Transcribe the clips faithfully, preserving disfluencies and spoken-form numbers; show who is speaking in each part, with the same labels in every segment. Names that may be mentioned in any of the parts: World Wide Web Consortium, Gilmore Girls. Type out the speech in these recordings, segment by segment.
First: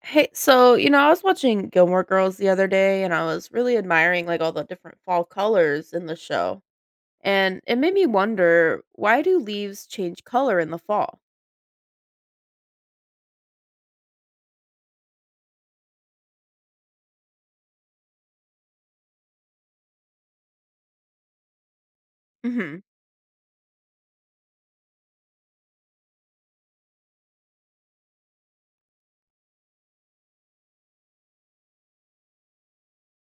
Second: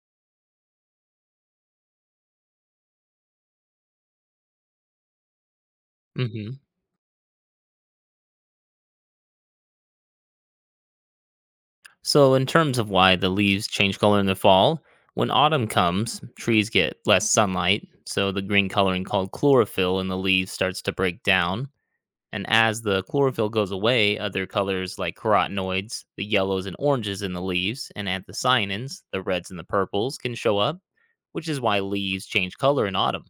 Speaker 1: Hey, so, you know, I was watching Gilmore Girls the other day and I was really admiring like all the different fall colors in the
Speaker 2: Hmm.
Speaker 1: show. And it made me wonder, why do leaves change color in the fall?
Speaker 2: So, in terms of why the leaves change color in the fall, when autumn comes, trees get less sunlight, so the green coloring called chlorophyll in the leaves starts to break down. And
Speaker 1: Hmm
Speaker 2: as the chlorophyll goes away, other colors like carotenoids, the yellows and oranges in the leaves, and anthocyanins, the reds and the purples, can show up, which is why leaves change color in autumn.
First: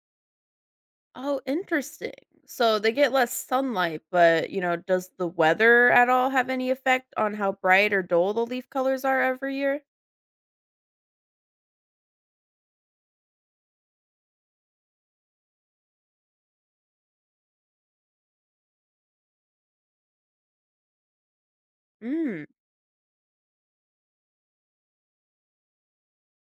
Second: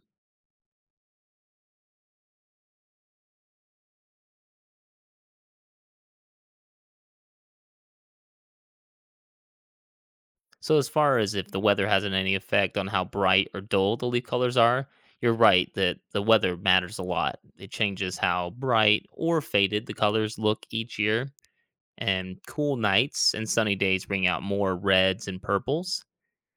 Speaker 1: Oh, interesting. So they get less sunlight, but, you know, does the weather at all have any effect on how bright or dull the leaf colors are every year?
Speaker 2: So, as far as if the weather has any effect on how bright or dull the leaf colors are, you're right that the weather matters a lot. It changes how bright or faded the colors look each year, and
Speaker 1: Mm.
Speaker 2: cool nights and sunny days bring out more reds and purples.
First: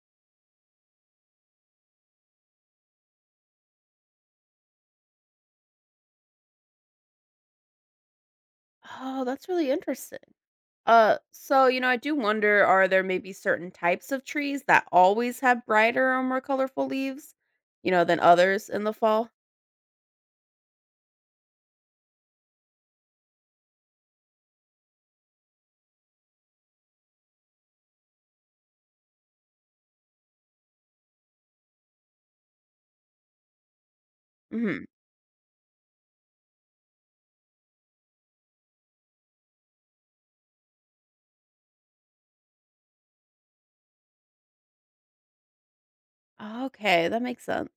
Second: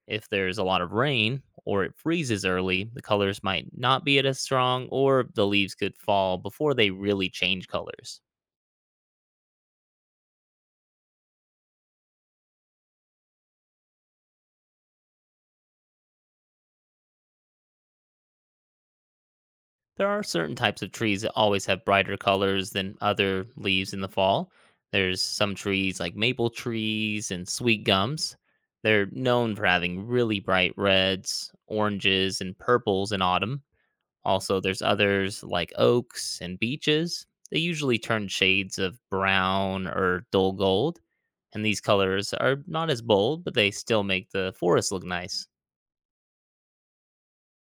Speaker 2: If there's a lot of rain or it freezes early, the colors might not be as strong, or the leaves could fall before they really change colors.
Speaker 1: Oh, that's really interesting. Uh, so you know, I do wonder, are there maybe certain types of trees that always have brighter or more colorful leaves, you know, than others in the fall?
Speaker 2: There are certain types of trees that always have brighter colors than other leaves in the fall. There's some trees like maple trees and sweet gums. They're known for having really bright reds, oranges, and purples in autumn. Also, there's
Speaker 1: Hmm.
Speaker 2: others like oaks and beeches. They usually turn shades of brown or dull gold. And these colors are not as bold, but they still make the forest look nice.
Speaker 1: Okay, that makes sense.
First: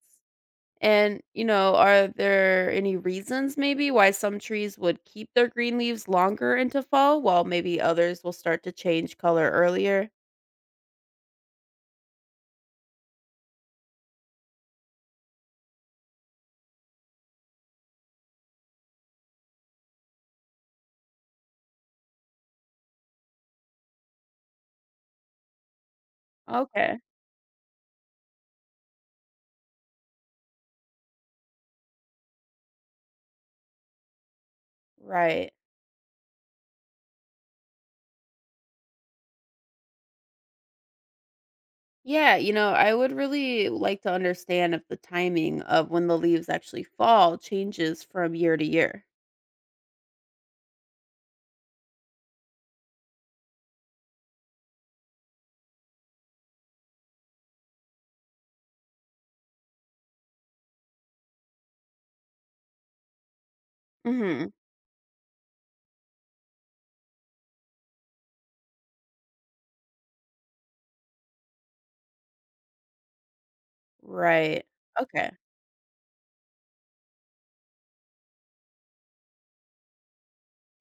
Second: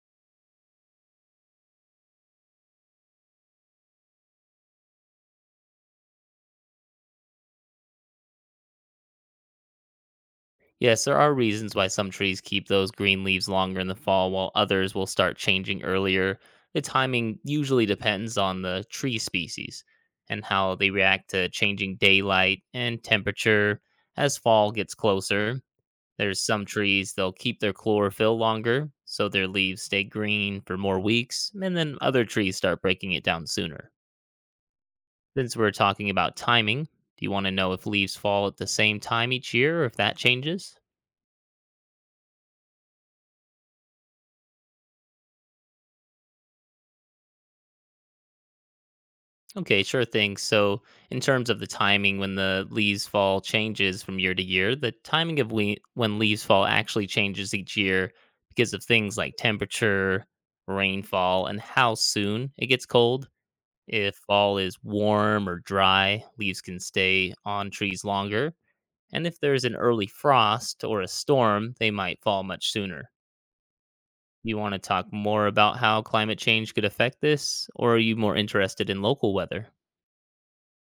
Speaker 1: And you know, are there any reasons maybe why some trees would keep their green leaves longer into fall, while maybe others will start to change color earlier?
Speaker 2: Yes, there are reasons why some trees keep those green leaves longer in the fall while others will start changing earlier. The timing usually depends on the tree species and how they react to changing daylight and temperature as fall gets closer. There's some
Speaker 1: Okay,
Speaker 2: trees they'll keep their chlorophyll longer, so their leaves stay green for more weeks, and then other trees start breaking it down sooner.
Speaker 1: right.
Speaker 2: Since we're talking about timing, do you want to know if leaves fall at the same time each year or if that changes?
Speaker 1: Yeah, you know, I would really like to understand if the timing of when the leaves actually fall changes from year to year.
Speaker 2: Okay, sure thing. So, in terms of the timing when the leaves fall changes from year to year, the timing of we- when leaves fall actually changes each year because of things like temperature, rainfall, and how soon it gets cold. If
Speaker 1: Mhm.
Speaker 2: fall is warm or dry, leaves can stay on trees longer. And if there's an early frost or a storm, they might fall much sooner. You
Speaker 1: Right.
Speaker 2: want to talk
Speaker 1: Okay.
Speaker 2: more about how climate change could affect this, or are you more interested in local weather?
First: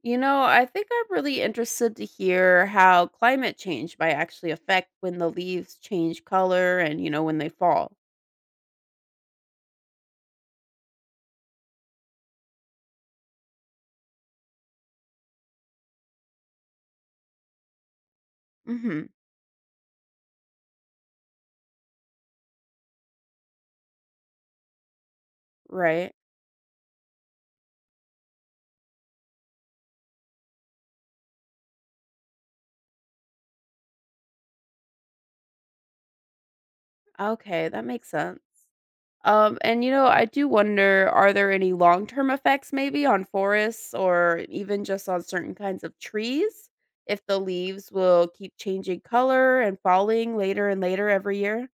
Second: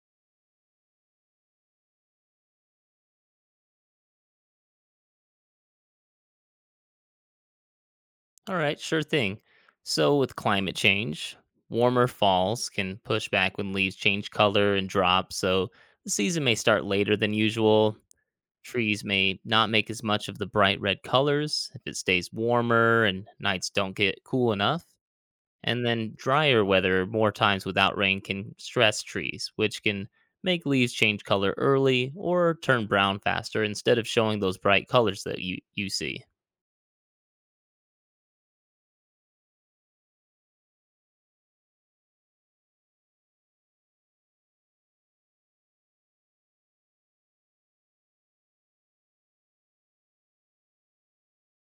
Speaker 1: You know, I think I'm really interested to hear how climate change might actually affect when the leaves change color and, you know, when they fall.
Speaker 2: All right, sure thing. So, with climate change, warmer falls can push back when leaves change color and drop, so the season may start later than usual. Trees
Speaker 1: Mhm.
Speaker 2: may not make as much of the bright red colors if it stays warmer and nights don't get cool enough. And then,
Speaker 1: Right.
Speaker 2: drier weather, more times without rain, can stress trees, which can make leaves change color early or turn brown faster instead of showing those bright colors that you, you see.
Speaker 1: Okay, that makes sense. Um and you know, I do wonder, are there any long-term effects maybe on forests or even just on certain kinds of trees if the leaves will keep changing color and falling later and later every year?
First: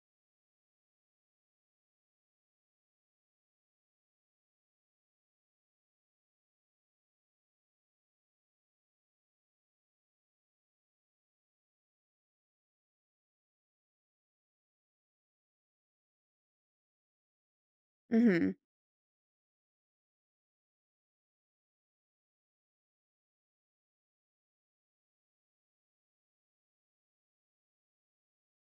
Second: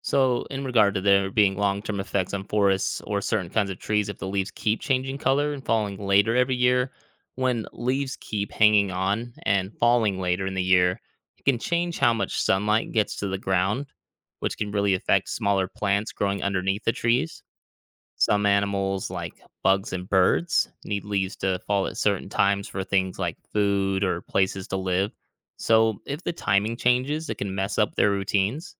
Speaker 2: So, in regard to there being long term effects on forests or certain kinds of trees if the leaves keep changing color and falling later every year, when leaves keep hanging on and falling later in the year, it can change how much sunlight gets to the ground, which can really affect smaller plants growing underneath the trees. Some
Speaker 1: Mhm.
Speaker 2: animals, like bugs and birds, need leaves to fall at certain times for things like food or places to live. So, if the timing changes, it can mess up their routines.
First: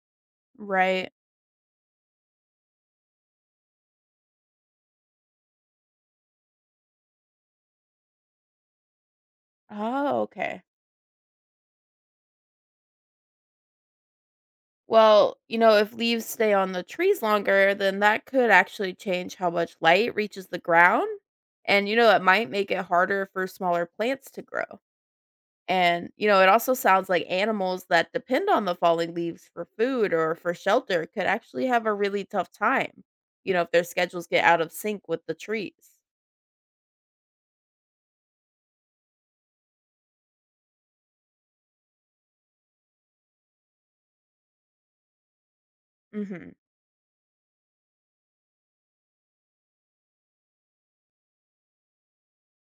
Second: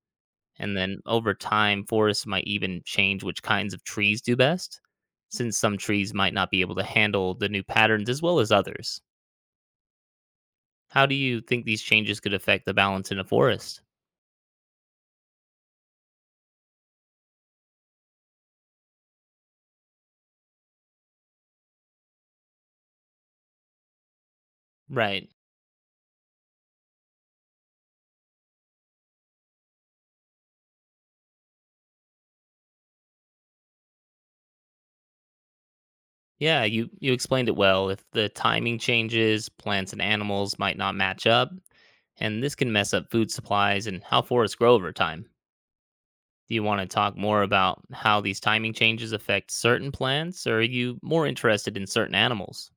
Speaker 2: And then
Speaker 1: Right.
Speaker 2: over time, forests might even change which kinds of trees do best, since some trees might not be able to handle the new patterns as well as others.
Speaker 1: Oh, okay.
Speaker 2: How do you think these changes could affect the balance in a forest?
Speaker 1: Well, you know, if leaves stay on the trees longer, then that could actually change how much light reaches the ground. And, you know, it might make it harder for smaller plants to grow.
Speaker 2: Right.
Speaker 1: And, you know, it also sounds like animals that depend on the falling leaves for food or for shelter could actually have a really tough time, you know, if their schedules get out of sync with the trees.
Speaker 2: Yeah, you, you explained it well. If the timing changes, plants and animals might not match up, and this can mess up food supplies and how forests grow over time.
Speaker 1: Hmm
Speaker 2: Do you want to talk more about how these timing changes affect certain plants, or are you more interested in certain animals?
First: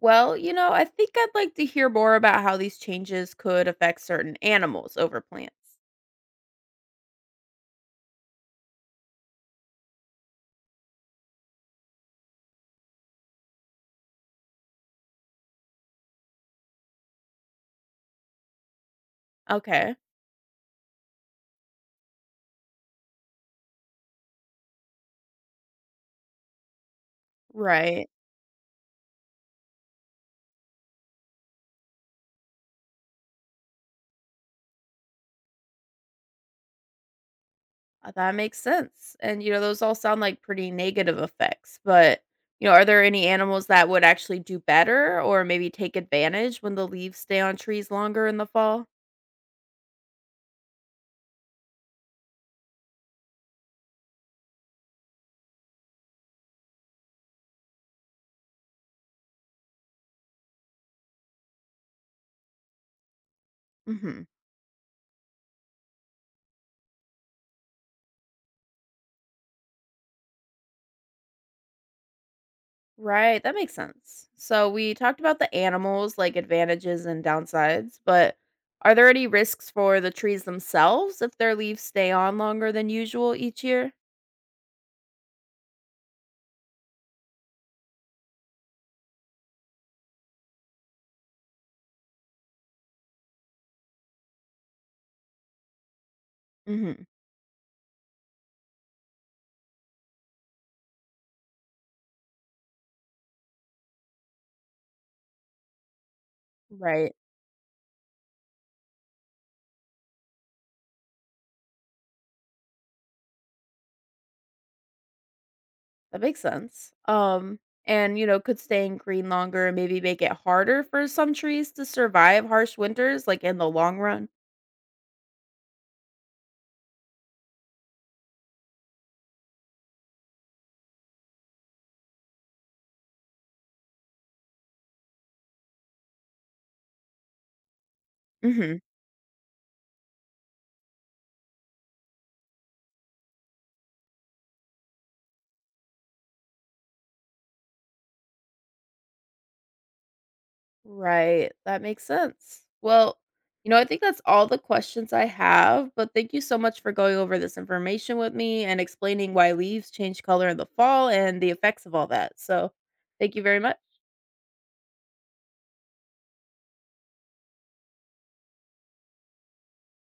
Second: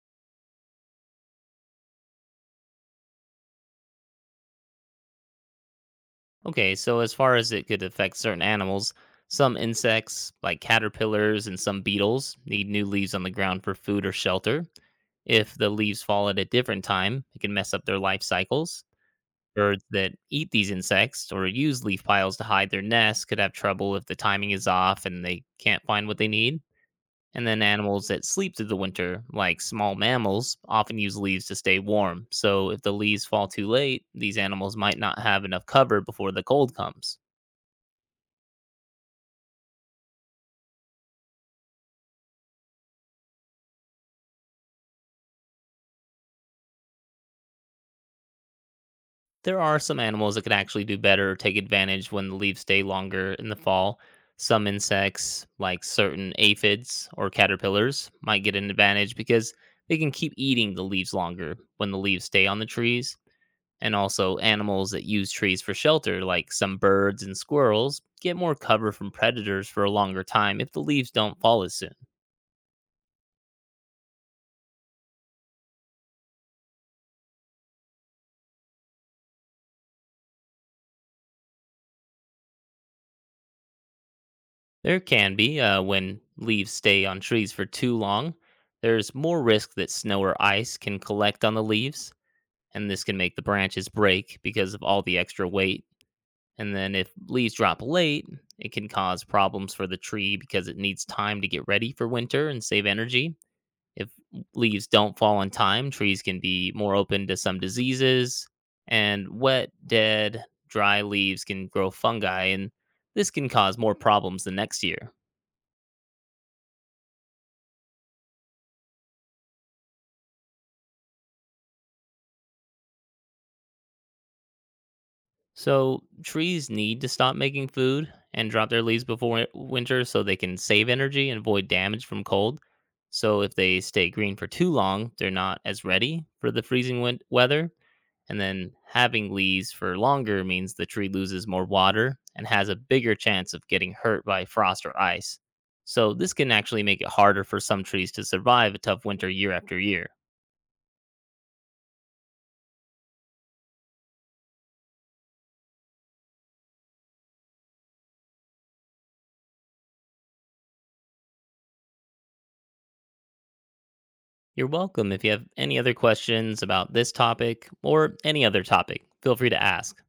Speaker 1: Well, you know, I think I'd like to hear more about how these changes could affect certain animals over plants.
Speaker 2: Okay, so as far as it could affect certain animals, some insects, like caterpillars and some beetles, need new leaves on the ground for food or shelter. If the leaves fall at a different time, it can mess up their life cycles. Birds
Speaker 1: Okay.
Speaker 2: that eat these insects or use leaf piles to hide their nests could have trouble if the timing is off and they can't find what they need. And then
Speaker 1: Right.
Speaker 2: animals that sleep through the winter, like small mammals, often use leaves to stay warm. So if the leaves fall too late, these animals might not have enough cover before the cold comes.
Speaker 1: Uh, that makes sense, and, you know, those all sound like pretty negative effects, but, you know, are there any animals that would actually do better or maybe take advantage when the leaves stay on trees longer in the fall?
Speaker 2: There are some animals that can actually do better or take advantage when the leaves stay longer in the fall. Some insects, like certain aphids or caterpillars, might get an advantage because they can keep eating the leaves longer when the leaves stay on the trees. And
Speaker 1: Mhm.
Speaker 2: also, animals that use trees for shelter, like some birds and squirrels, get more cover from predators for a longer time if the leaves don't fall as soon.
Speaker 1: Right, that makes sense. So we talked about the animals, like advantages and downsides, but are there any risks for the trees themselves if their leaves stay on longer than usual each year?
Speaker 2: There can be, uh, when leaves stay on trees for too long, there's more risk that snow or ice can collect on the leaves and this can make the branches break because of all the extra weight. And then
Speaker 1: Mhm.
Speaker 2: if leaves drop late, it can cause problems for the tree because it needs time to get ready for winter and save energy. If leaves don't fall on time, trees can be more
Speaker 1: Right.
Speaker 2: open to some diseases, and wet, dead, dry leaves can grow fungi, and this can cause more problems the next year.
Speaker 1: That makes sense. Um, and you know, could staying green longer and maybe make it harder for some trees to survive harsh winters, like in the long run.
Speaker 2: So, trees need to stop making food and drop their leaves before wi- winter so they can save energy and avoid damage from cold. So, if they stay green for too long, they're not as ready for the freezing win- weather. And then
Speaker 1: Hmm
Speaker 2: having leaves for longer means the tree loses more water and has a bigger chance of getting hurt by frost or ice. So, this can actually make it harder for some trees to survive a tough winter year after year.
Speaker 1: Right. That makes sense. Well, you know, I think that's all the questions I have, but thank you so much for going over this information with me and explaining why leaves change color in the fall and the effects of all that. So, thank you very much.
Speaker 2: You're welcome. If you have any other questions about this topic or any other topic, feel free to ask.